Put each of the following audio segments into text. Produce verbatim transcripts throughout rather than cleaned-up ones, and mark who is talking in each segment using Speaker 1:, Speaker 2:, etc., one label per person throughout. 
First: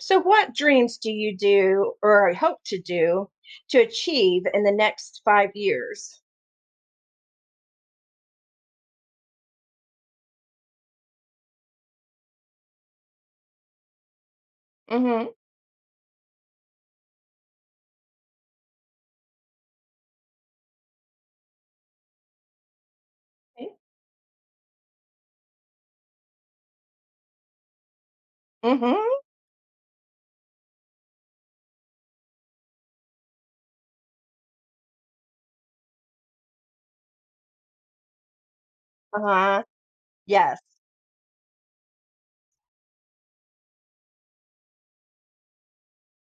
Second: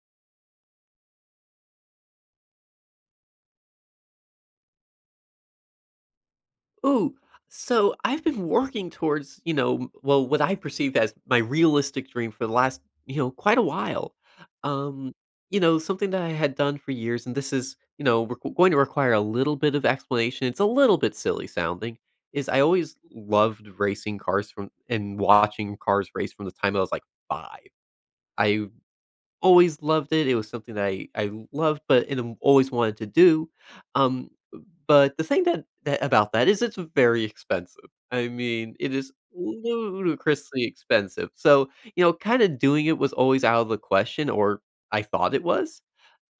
Speaker 1: So, what dreams do you do or hope to do to achieve in the next five years?
Speaker 2: Ooh, so I've been working towards, you know, m- well, what I perceive as my realistic dream for the last, you know, quite a while. Um,
Speaker 1: Mm-hmm.
Speaker 2: you know, Something that I had done for years, and this is, you know, requ- going to require a little bit of explanation. It's a little bit silly sounding. Is I always loved
Speaker 1: Okay.
Speaker 2: racing cars from and watching cars race from the time I was like five. I
Speaker 1: Mm-hmm.
Speaker 2: Always loved it. It was something that I I loved, but and am- always wanted to do. Um, but the thing that, that about that is it's very expensive. I mean, it is
Speaker 1: Uh-huh. Yes.
Speaker 2: ludicrously expensive. So you know, kind of doing it was always out of the question, or I thought it was.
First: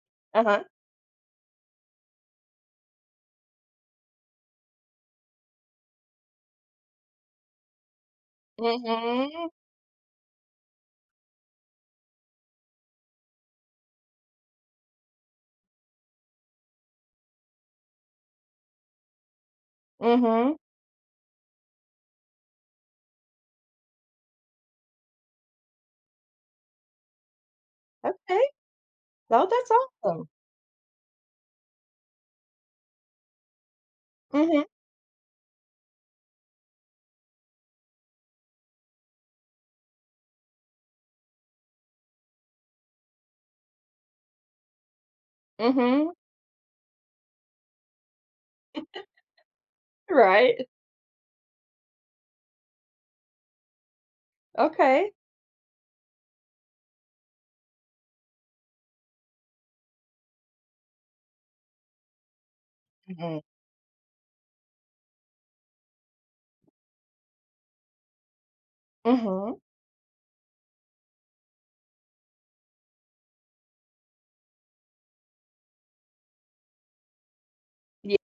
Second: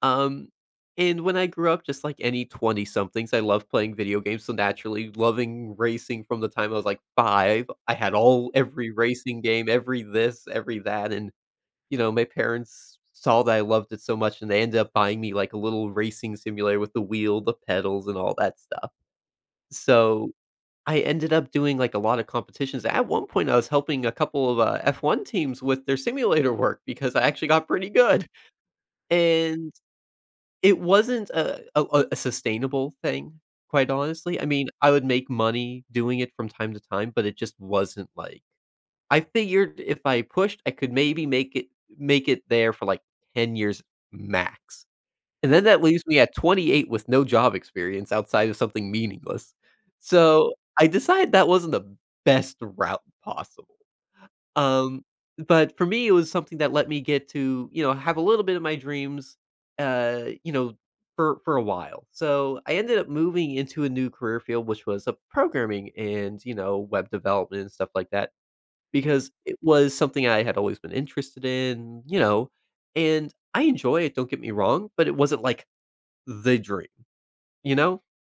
Speaker 2: Um,
Speaker 1: Uh-huh.
Speaker 2: and when I grew up, just like any 20 somethings, I loved playing video games. So naturally, loving racing from the time I was like five, I had all every racing
Speaker 1: Mm-hmm.
Speaker 2: game, every this, every that. And you know, my parents saw that I loved it so much, and they ended up buying me like a little racing simulator with the wheel, the pedals, and all that stuff. So
Speaker 1: Mm-hmm.
Speaker 2: I ended up doing like a lot of competitions. At one point, I was helping a couple of uh, F one teams with their simulator work because I actually got pretty good.
Speaker 1: Okay. Oh, that's
Speaker 2: And
Speaker 1: awesome.
Speaker 2: it wasn't a, a, a a sustainable thing, quite honestly. I
Speaker 1: Mm-hmm.
Speaker 2: mean, I would make money doing it from time to time, but it just wasn't like I figured if I pushed, I could maybe make it make it there for, like, 10 years max, and then that leaves
Speaker 1: Mm-hmm.
Speaker 2: me at twenty-eight with no job experience outside of something meaningless. So,
Speaker 1: Right.
Speaker 2: I decided that wasn't the best route possible, um,
Speaker 1: Okay.
Speaker 2: but for me, it was something that let me get to, you know, have a little bit of my dreams, uh, you know, for for a while. So, I ended up
Speaker 1: Mm-hmm.
Speaker 2: moving into a new career field, which was, uh, programming and, you know, web development and stuff like that because it
Speaker 1: Mm-hmm.
Speaker 2: was something I had always been interested in, you know, and I enjoy it, don't get me wrong, but it wasn't like the dream, you know?
Speaker 1: Yeah.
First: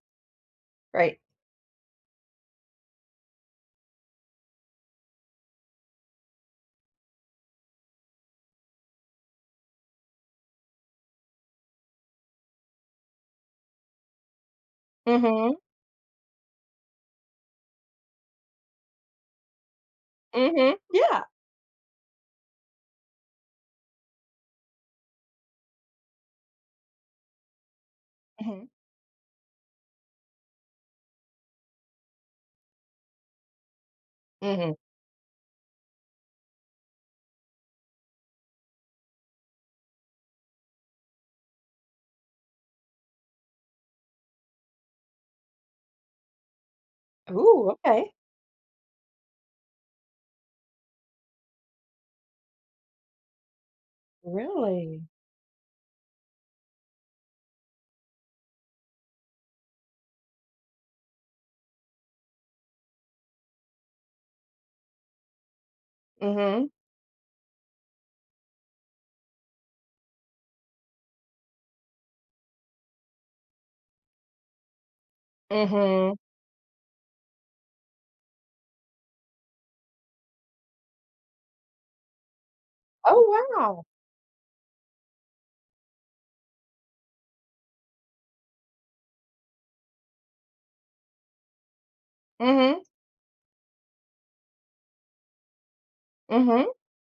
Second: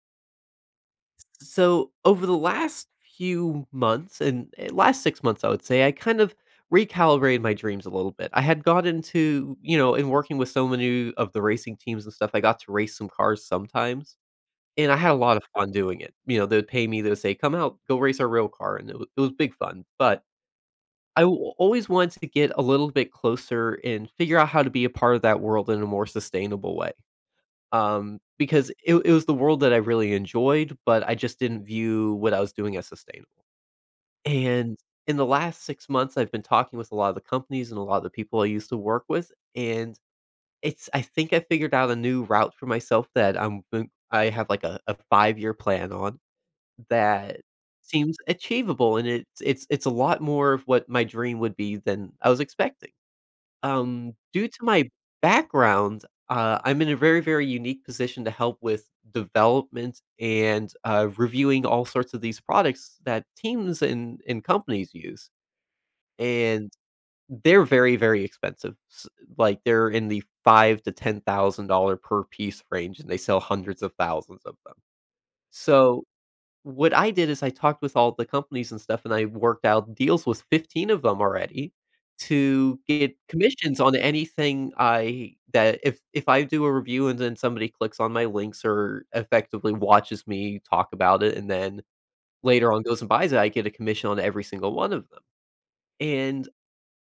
Speaker 1: Right.
Speaker 2: So over the last few months, and eh, last six months, I would say, I kind of recalibrated my dreams a little bit. I had got into, you know, in working with so many of the racing teams and stuff, I got to race some cars sometimes. And I had a lot of
Speaker 1: Mm-hmm.
Speaker 2: fun doing it. You know, they would pay me, they would say, come out, go race our real car. And it was, it was big fun. But
Speaker 1: Mm-hmm.
Speaker 2: I
Speaker 1: Yeah.
Speaker 2: w- always wanted to get a little bit closer and figure out how to be a part of that world in a more sustainable way. Um,
Speaker 1: Mm-hmm.
Speaker 2: because it, it was the world that I really enjoyed, but I just didn't view what I was doing as sustainable.
Speaker 1: Mm-hmm.
Speaker 2: And in the last six months, I've been talking with a lot of the companies and a lot of the people I used to work with, and it's I think I figured out a new route for myself that I'm gon- I have like a, a five year plan on that
Speaker 1: Ooh, okay.
Speaker 2: seems achievable, and it's it's it's a lot more of what my dream would be than I was expecting. Um, due to my
Speaker 1: Really?
Speaker 2: background, uh, I'm in a very, very unique position to help with development and, uh, reviewing all sorts of these products that teams and and companies use,
Speaker 1: Mm-hmm.
Speaker 2: and they're very, very expensive. S Like, they're in the five to ten thousand dollars per piece range, and they sell hundreds of thousands of them. So
Speaker 1: Mm-hmm.
Speaker 2: what I did is I talked with all the companies and stuff, and I worked out deals with fifteen of them already to get
Speaker 1: Oh
Speaker 2: commissions
Speaker 1: wow.
Speaker 2: on anything I that if if I do a review and then somebody clicks on my links or effectively watches me talk about it and then later
Speaker 1: Mm-hmm.
Speaker 2: on goes and buys it, I get a commission on every single one of them. And
Speaker 1: Mm-hmm.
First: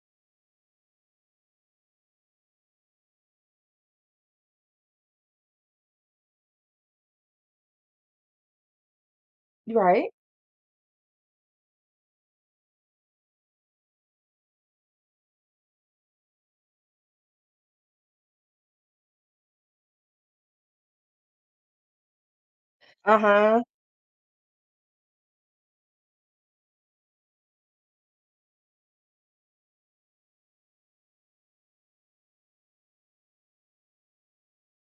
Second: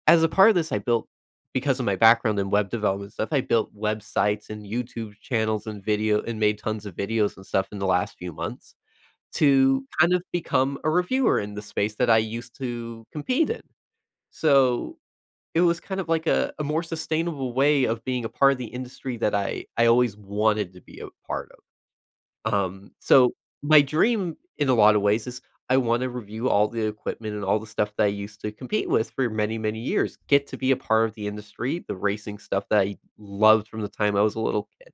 Speaker 2: as a part of this, I built because of my background in web development stuff, I built websites and YouTube channels and video and made tons of videos and stuff in the last few months to
Speaker 1: Right.
Speaker 2: kind of become a reviewer in the space that I used to compete in. So, it was kind of like a a more sustainable way of being a part of the industry that I I always wanted to be a part of. Um, so
Speaker 1: Uh-huh.
Speaker 2: my dream in a lot of ways is I wanna review all the equipment and all the stuff that I used to compete with for many, many years, get to be a part of the industry, the racing stuff that I loved from the time I was a little kid.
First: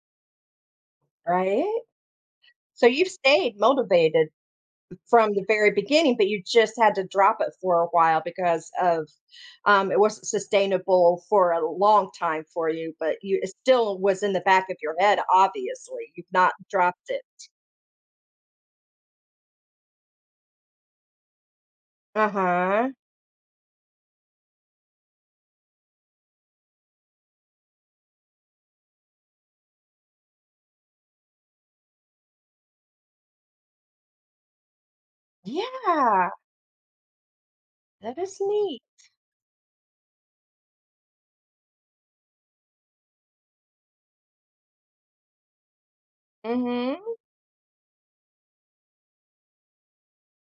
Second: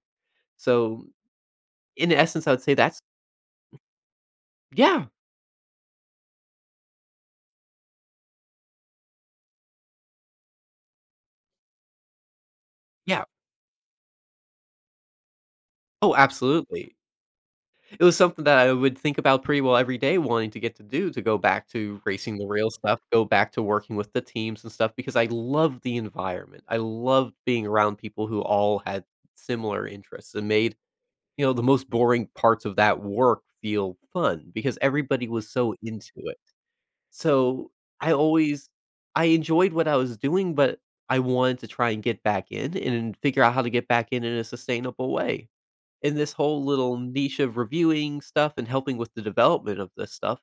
Speaker 2: So,
Speaker 1: Right?
Speaker 2: in essence, I would say
Speaker 1: So
Speaker 2: that's.
Speaker 1: you've stayed motivated
Speaker 2: Yeah,
Speaker 1: from the very beginning, but you just had to drop it for a while because of um, it wasn't sustainable for a long time for you, but
Speaker 2: yeah.
Speaker 1: you it still was in the back of your head, obviously.
Speaker 2: Oh,
Speaker 1: You've not
Speaker 2: absolutely.
Speaker 1: dropped it.
Speaker 2: It was something that I would think about pretty well every day, wanting to get to do, to go back to racing the real
Speaker 1: Uh-huh.
Speaker 2: stuff, go back to working with the teams and stuff because I loved the environment. I loved being around people who all had similar interests and made, you know, the most boring parts of that work feel fun because everybody was so into
Speaker 1: Yeah,
Speaker 2: it. So, I
Speaker 1: that is
Speaker 2: always
Speaker 1: neat.
Speaker 2: I enjoyed what I was doing, but I wanted to try and get back in and figure out how to get back in in a sustainable way in this whole little
Speaker 1: Mm-hmm.
Speaker 2: niche of reviewing stuff, and helping with the development of this stuff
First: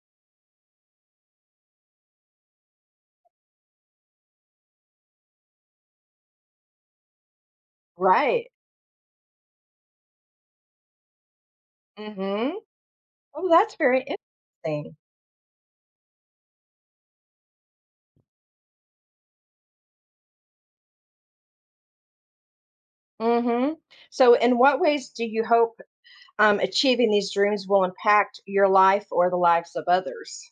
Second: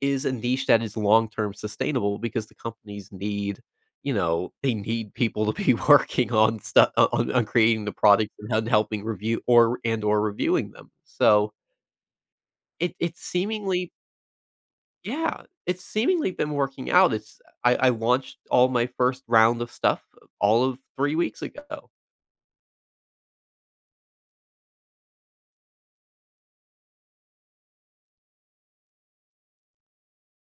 Speaker 2: is a niche that is long term sustainable because the companies need, you know they need people to be working on stuff on, on creating the products
Speaker 1: Right.
Speaker 2: and hel- helping review or and or reviewing them. So
Speaker 1: Mm-hmm.
Speaker 2: it it's
Speaker 1: Oh, that's
Speaker 2: seemingly,
Speaker 1: very interesting.
Speaker 2: yeah, it's seemingly been working out. It's I, I launched all my first round of stuff all of three weeks ago.
Speaker 1: Mm-hmm. So in what ways do you hope um, achieving these dreams will impact your life or the lives of others?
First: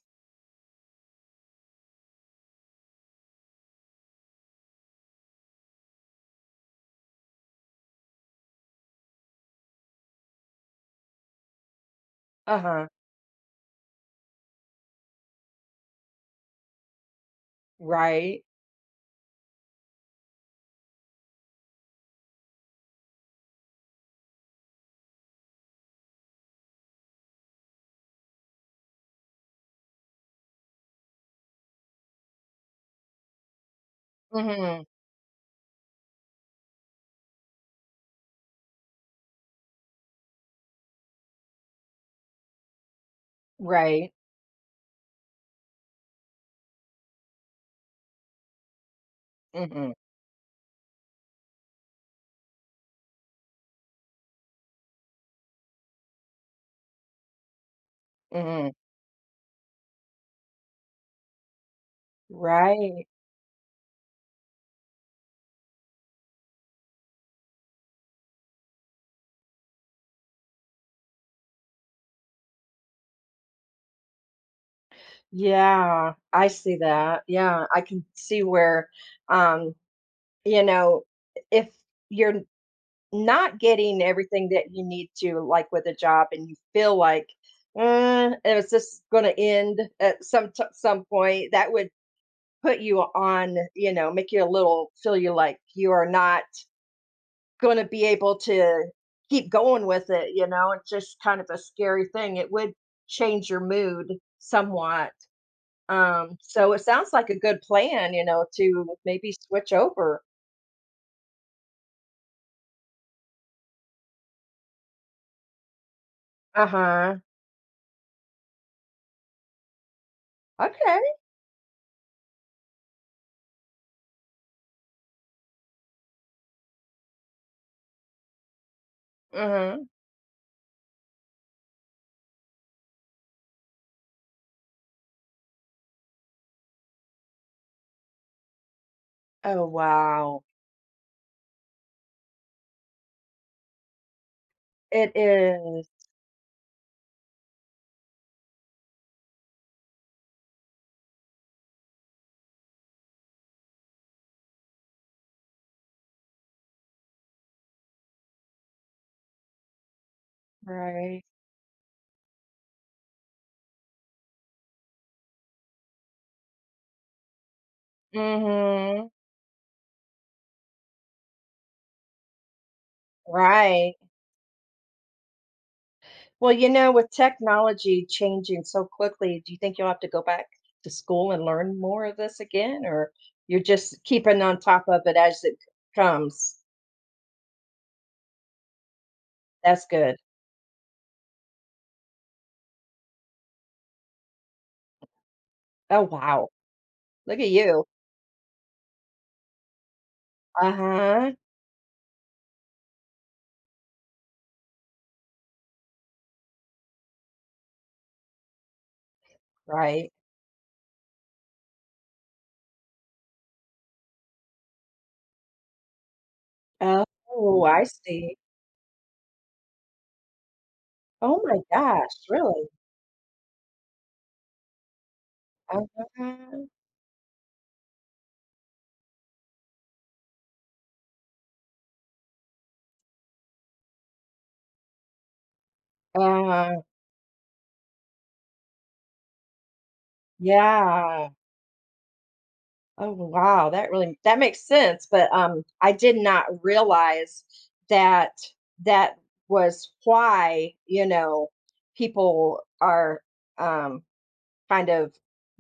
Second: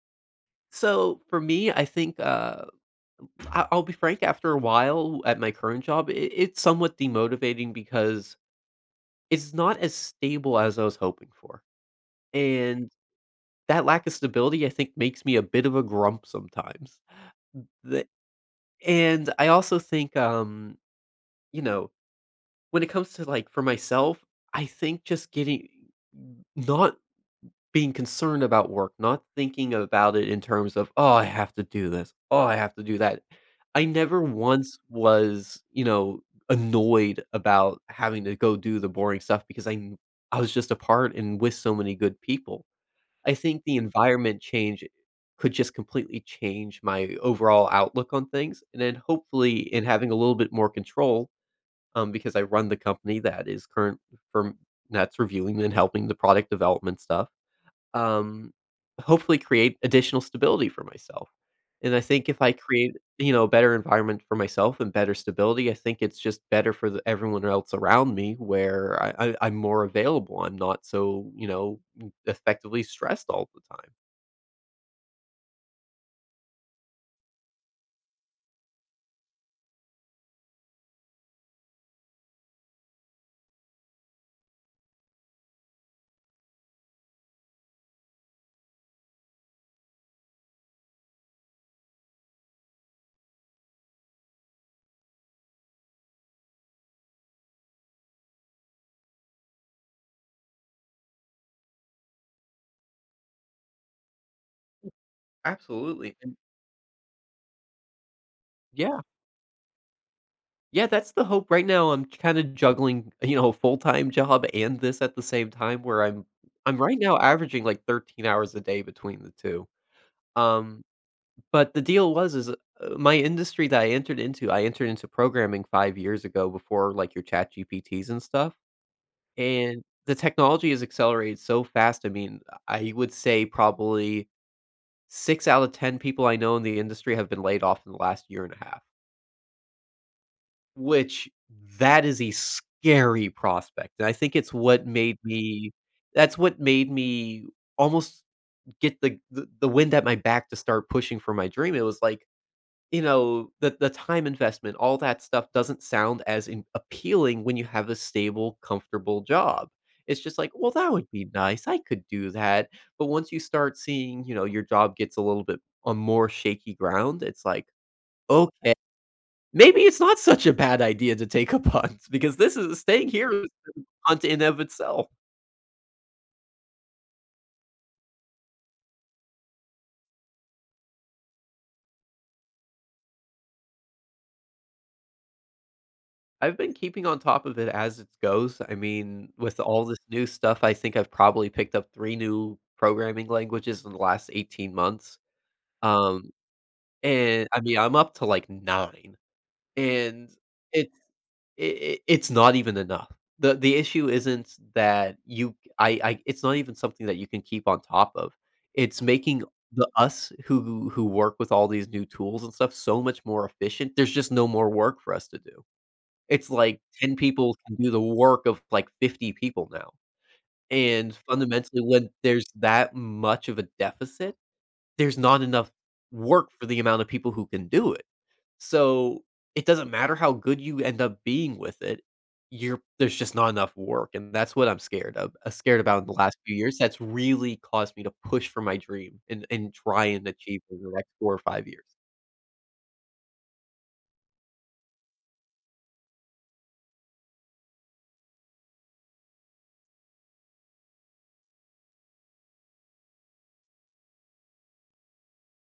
Speaker 2: So for me, I think, uh I I'll be frank, after a while at my current job, it it's somewhat demotivating because it's not as stable as I was hoping for,
Speaker 1: Uh-huh.
Speaker 2: and that lack of stability, I think, makes me a bit of a grump sometimes. The
Speaker 1: Right.
Speaker 2: And I also think, um, you know, when it comes to, like, for myself, I think just getting, not Being concerned about work, not thinking about it in terms of, "Oh, I have to do this. Oh, I have to do that." I never once
Speaker 1: Mhm.
Speaker 2: was, you know, annoyed about having to go do the boring stuff because I kn I was just a part and with so many good people. I think the
Speaker 1: Right.
Speaker 2: environment change could just completely change my overall outlook on things, and then, hopefully, in
Speaker 1: Mhm.
Speaker 2: having a little bit more control, um, because I run the company that is current from that's reviewing and helping the product development stuff, um,
Speaker 1: Mhm.
Speaker 2: hopefully create additional stability for myself. And I think if I create,
Speaker 1: Right.
Speaker 2: you know, a better environment for myself and better stability, I think it's just better for the, everyone else around me, where I, I, I'm more available. I'm not so, you know, effectively stressed all the time.
Speaker 1: Yeah, I see that. Yeah, I can see where, um, you know, if you're not getting everything that you need to, like with a job, and you feel like, "Uh, is this gonna end at some t some point?" That would put you on, you know, make you a little feel you like you are not gonna be able to keep going with it, you know? It's just kind of a scary thing. It would change your mood somewhat.
Speaker 2: Absolutely. And
Speaker 1: Um, so it sounds like a good plan, you know, to
Speaker 2: yeah,
Speaker 1: maybe switch over.
Speaker 2: yeah, that's the hope right now. I'm kind of juggling, you know, a full time job and this at the same time, where I'm I'm right now
Speaker 1: Uh-huh.
Speaker 2: averaging like thirteen hours a day between the two. Um
Speaker 1: Okay.
Speaker 2: But the deal was is, uh, my industry that I entered into, I entered into programming 5 years ago before, like, your ChatGPTs and stuff, and
Speaker 1: Mhm.
Speaker 2: the technology has accelerated so fast. I mean, I would say probably six out of ten people I know in the industry have been laid off in the last year and a half,
Speaker 1: Oh, wow.
Speaker 2: which, that is a scary prospect, and I think it's what
Speaker 1: It
Speaker 2: made me
Speaker 1: is,
Speaker 2: that's what made me almost get the the the wind at my back to start pushing for my dream. It was like, "You know, the the time investment, all that stuff doesn't sound as in appealing when you have a stable, comfortable job. It's just like, 'Well, that would
Speaker 1: right?
Speaker 2: be nice, I could do that,' but once you start seeing, you know, your job gets a little bit on more shaky ground, it's like, 'Okay,
Speaker 1: Mhm.
Speaker 2: maybe it's not such a bad idea to take up hunts because this is staying here is a
Speaker 1: Right.
Speaker 2: hunt in of itself.'"
Speaker 1: Well, you know, with technology changing so quickly, do you think you'll have to go back to school and learn more of this again, or you're just keeping on top of it as it comes?
Speaker 2: I've been keeping on top of it as it goes. I mean, with
Speaker 1: That's
Speaker 2: all this
Speaker 1: good.
Speaker 2: new stuff, I think I've probably picked up three new programming languages in the last eighteen months.
Speaker 1: Oh,
Speaker 2: Um,
Speaker 1: wow. Look at
Speaker 2: and I mean,
Speaker 1: you.
Speaker 2: I'm up to, like, nine, and it's
Speaker 1: Uh-huh.
Speaker 2: i it's not even enough. The the issue isn't that you I I it's not even something that you can keep on top of. It's making the
Speaker 1: Right.
Speaker 2: us who who work with all these new tools and stuff so much more efficient. There's just no more work for us to do. It's like ten people
Speaker 1: Oh,
Speaker 2: can
Speaker 1: I
Speaker 2: do the
Speaker 1: see.
Speaker 2: work of, like, fifty people now, and
Speaker 1: Oh my
Speaker 2: fundamentally,
Speaker 1: gosh,
Speaker 2: when there's
Speaker 1: really?
Speaker 2: that much of a deficit, there's not enough work for
Speaker 1: Uh-huh.
Speaker 2: the amount of people who can do it. So, it doesn't matter how good you end up being with it, you're there's just not enough work, and that's what I'm scared of uh, scared about in the last few years.
Speaker 1: Uh,
Speaker 2: That's really caused me to push for my dream and and try and achieve in the next
Speaker 1: yeah.
Speaker 2: four or five years.
Speaker 1: Oh, wow, that really that makes sense, but, um, I did not realize that that was why, you know, people are, um, kind of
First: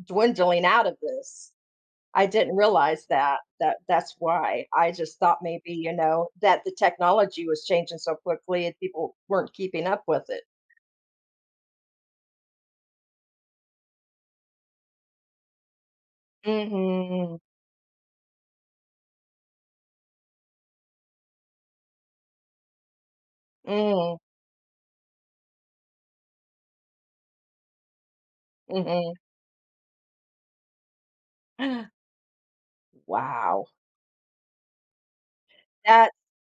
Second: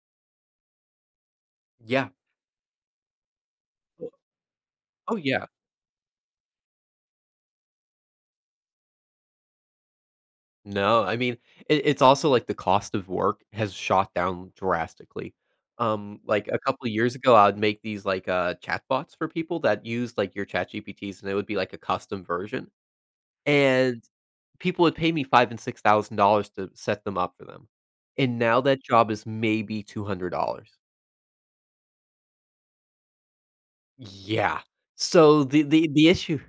Speaker 1: dwindling out of this.
Speaker 2: Yeah.
Speaker 1: I didn't realize that that that's why. I
Speaker 2: Oh,
Speaker 1: just thought
Speaker 2: yeah.
Speaker 1: maybe, you know, that the technology was changing so quickly and people weren't keeping up with it.
Speaker 2: No, I mean, it it's also, like, the cost of work has shot down drastically. Um, like, a couple of years ago,
Speaker 1: Mm.
Speaker 2: I would make these, like, uh, chatbots for people that used, like, your chat ChatGPTs, and it would be, like, a custom version, and
Speaker 1: Mhm.
Speaker 2: people would pay me five and six thousand dollars to set them up for them, and now
Speaker 1: Mm,
Speaker 2: that job
Speaker 1: mhm.
Speaker 2: is maybe two hundred dollars.
Speaker 1: Wow.
Speaker 2: Yeah. So, the the the
Speaker 1: That
Speaker 2: issue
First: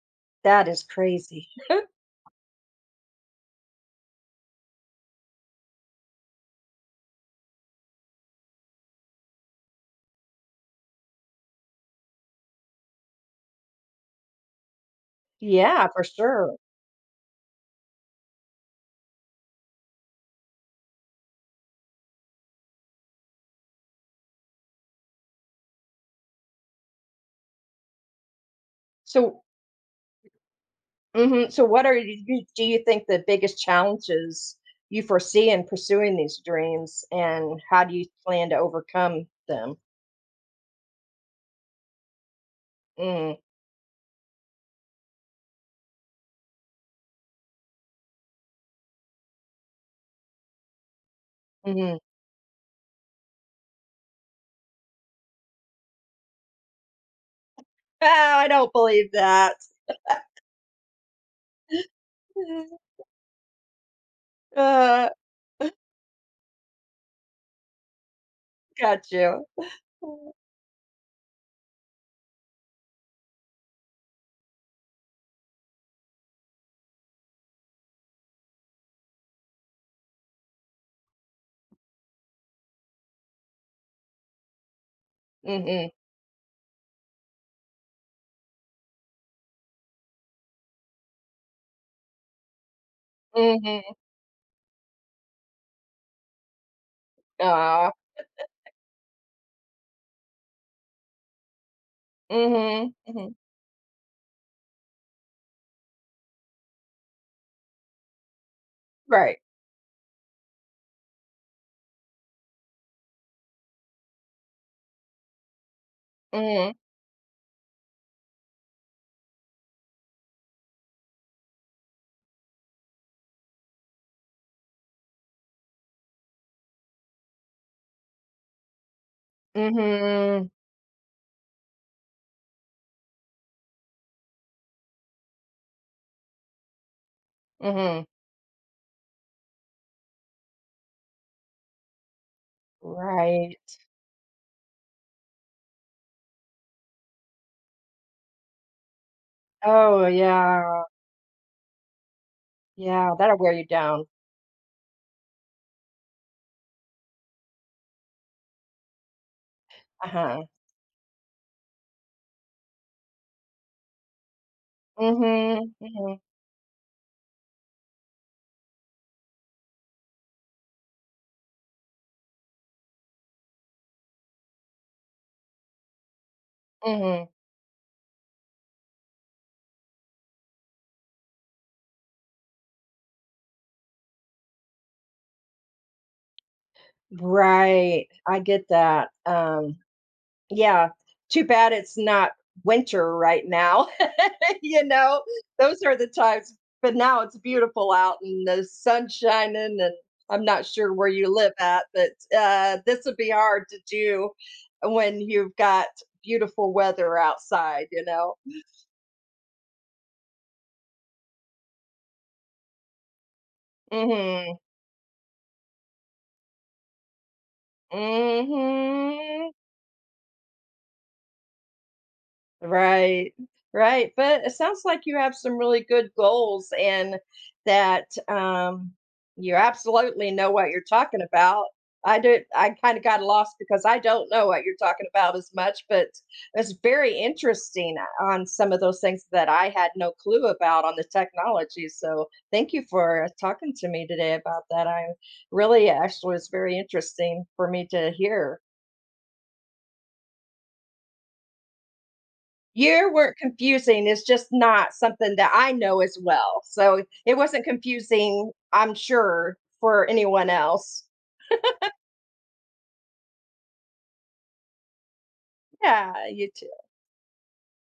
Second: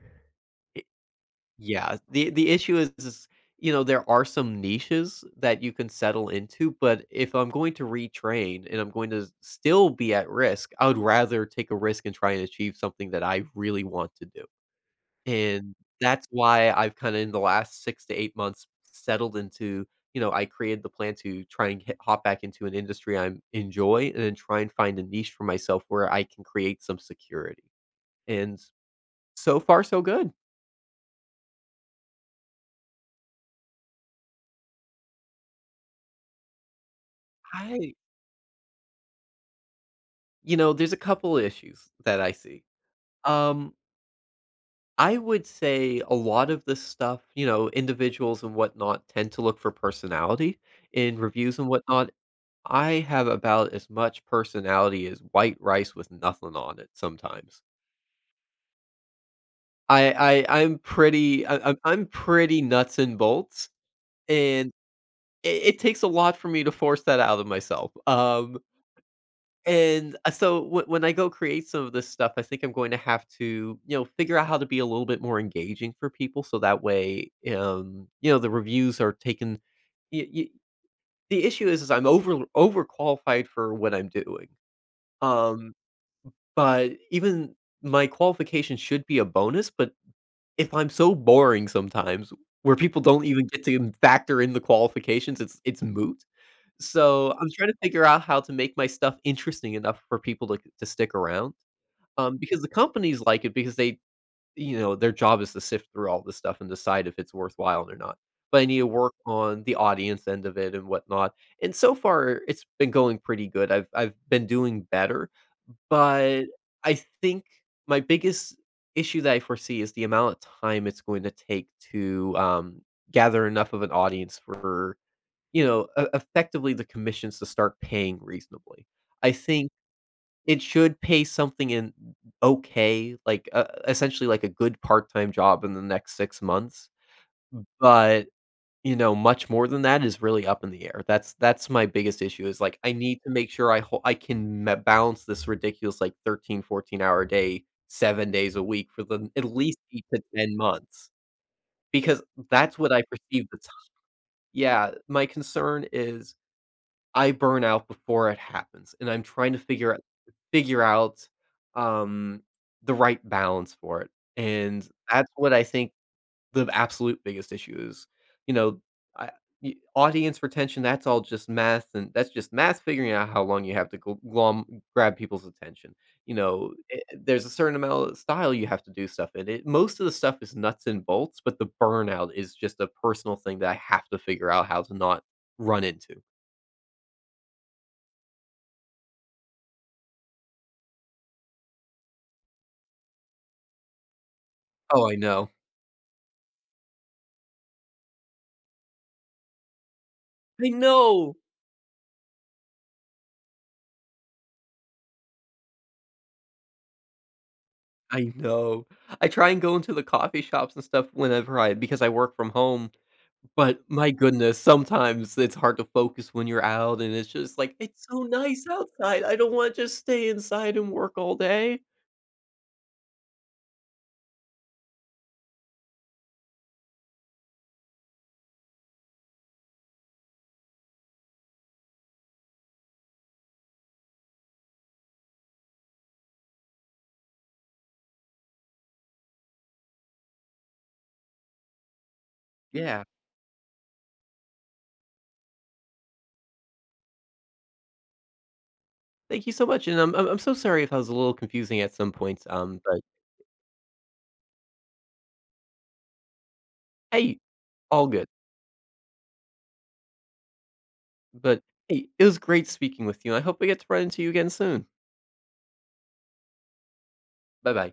Speaker 1: that is crazy.
Speaker 2: yeah, the the issue is is, you know, there are some niches that you can settle into, but if I'm going to retrain and I'm going to still be at risk, I would rather take a risk and try and achieve something that I really want to do. And
Speaker 1: Yeah, for
Speaker 2: that's
Speaker 1: sure.
Speaker 2: why I've kind of in the last six to eight months settled into, you know, I created the plan to try and hit, hop back into an industry I enjoy and then try and find a niche for myself where I can create some security. And
Speaker 1: So
Speaker 2: so far so good.
Speaker 1: mhm, so what are you do you think the biggest challenges you foresee in pursuing these dreams, and how do
Speaker 2: I
Speaker 1: you plan to overcome them?
Speaker 2: You know, there's a couple issues that I see.
Speaker 1: Mm,
Speaker 2: Um, I would say a lot of this stuff, you know, individuals and whatnot tend to look for personality in reviews and
Speaker 1: mhm.
Speaker 2: whatnot. I have about as much personality as white rice with nothing on it sometimes.
Speaker 1: Ah, I don't believe that.
Speaker 2: I, I I'm pretty I, I'm I'm pretty nuts and bolts, and
Speaker 1: Uh,
Speaker 2: it, it takes a lot for me to force that out of myself. Um,
Speaker 1: got you.
Speaker 2: And, uh, so whe when I go create some of this stuff, I think I'm going to have to, you know, figure out how to be a little bit more engaging for people so that way, um, you know, the reviews are taken. Y y The issue is is I'm over overqualified for what I'm doing. Um,
Speaker 1: Mhm,
Speaker 2: but even my qualification should be a bonus, but if I'm so boring sometimes where people don't even get to
Speaker 1: mhm.
Speaker 2: factor in the qualifications, it's it's moot. So, I'm trying to
Speaker 1: Aw,
Speaker 2: figure out how to make my stuff interesting enough for people to to stick around, um, because the
Speaker 1: mhm,
Speaker 2: companies
Speaker 1: mhm.
Speaker 2: like it because they you know, their job is to sift through all this stuff and decide if it's worthwhile or not. But I need to work
Speaker 1: Right.
Speaker 2: on the audience end of it and whatnot, and so far, it's been going pretty good. I've I've been doing better, but
Speaker 1: Mhm,
Speaker 2: I think my biggest issue that I foresee is the amount of time it's going to take to, um, gather enough of an audience for, you know, e effectively the commissions to start paying reasonably. I think
Speaker 1: mhm,
Speaker 2: it should pay something in okay, like, uh, essentially like a good part-time job in the next six months,
Speaker 1: mhm.
Speaker 2: but, you know, much more than that is really up in the air. That's that's my biggest issue is, like, I need to make
Speaker 1: Right.
Speaker 2: sure I ho I can ma balance this ridiculous, like, thirteen fourteen hour day seven days a week for the at least eight
Speaker 1: Oh,
Speaker 2: to ten
Speaker 1: yeah.
Speaker 2: months because that's what I
Speaker 1: Yeah, that'll
Speaker 2: perceive
Speaker 1: wear
Speaker 2: the
Speaker 1: you
Speaker 2: ti
Speaker 1: down.
Speaker 2: Yeah, my concern is I burn out before it happens, and I'm trying to figure out
Speaker 1: Uh-huh.
Speaker 2: figure out, um, the right balance for it, and that's what I
Speaker 1: Mhm,
Speaker 2: think
Speaker 1: mhm,
Speaker 2: the absolute biggest issue is. You know, I y audience retention, that's all just math, and that's just math figuring out how long you have to gl glom grab people's attention. You know, eh,
Speaker 1: mhm.
Speaker 2: there's a certain amount of style you have to do stuff in it. Most of the stuff is nuts and bolts, but the burnout is just a personal thing that I have to figure out how to not run into.
Speaker 1: Right, I get that, um, yeah, too bad it's not winter right now, you
Speaker 2: Oh, I
Speaker 1: know?
Speaker 2: know.
Speaker 1: Those are the times but now it's beautiful out and the sun's shining and I'm not
Speaker 2: I
Speaker 1: sure where you
Speaker 2: know.
Speaker 1: live at, but, uh, this would be hard to do when you've got beautiful weather outside, you
Speaker 2: I
Speaker 1: know?
Speaker 2: know. I try and go into the coffee shops and stuff whenever I because I work from home, but my
Speaker 1: Mhm.
Speaker 2: goodness, sometimes it's hard to focus when you're out and it's just like, "It's so nice outside. I
Speaker 1: Mhm.
Speaker 2: don't wanna just stay inside and work all day."
Speaker 1: Right. Right. But it sounds like you have some really good goals and that um you absolutely know what you're talking about. I did I kind of got lost because I don't know what you're talking about as much, but it's very interesting on some of those things that I had no clue about on the technology. So thank you
Speaker 2: Yeah.
Speaker 1: for talking to me today about that. I really actually was very interesting for me to hear.
Speaker 2: Thank you so much, and I'm I'm I'm so sorry if I was a little confusing at some points, um, but,
Speaker 1: Your word confusing is just not something that I know as well, so it
Speaker 2: hey,
Speaker 1: wasn't
Speaker 2: all good.
Speaker 1: confusing, I'm sure, for anyone else.
Speaker 2: But, hey, it was great speaking with you, and I hope I get to run into you again soon.
Speaker 1: Yeah, you too.
Speaker 2: Bye-bye.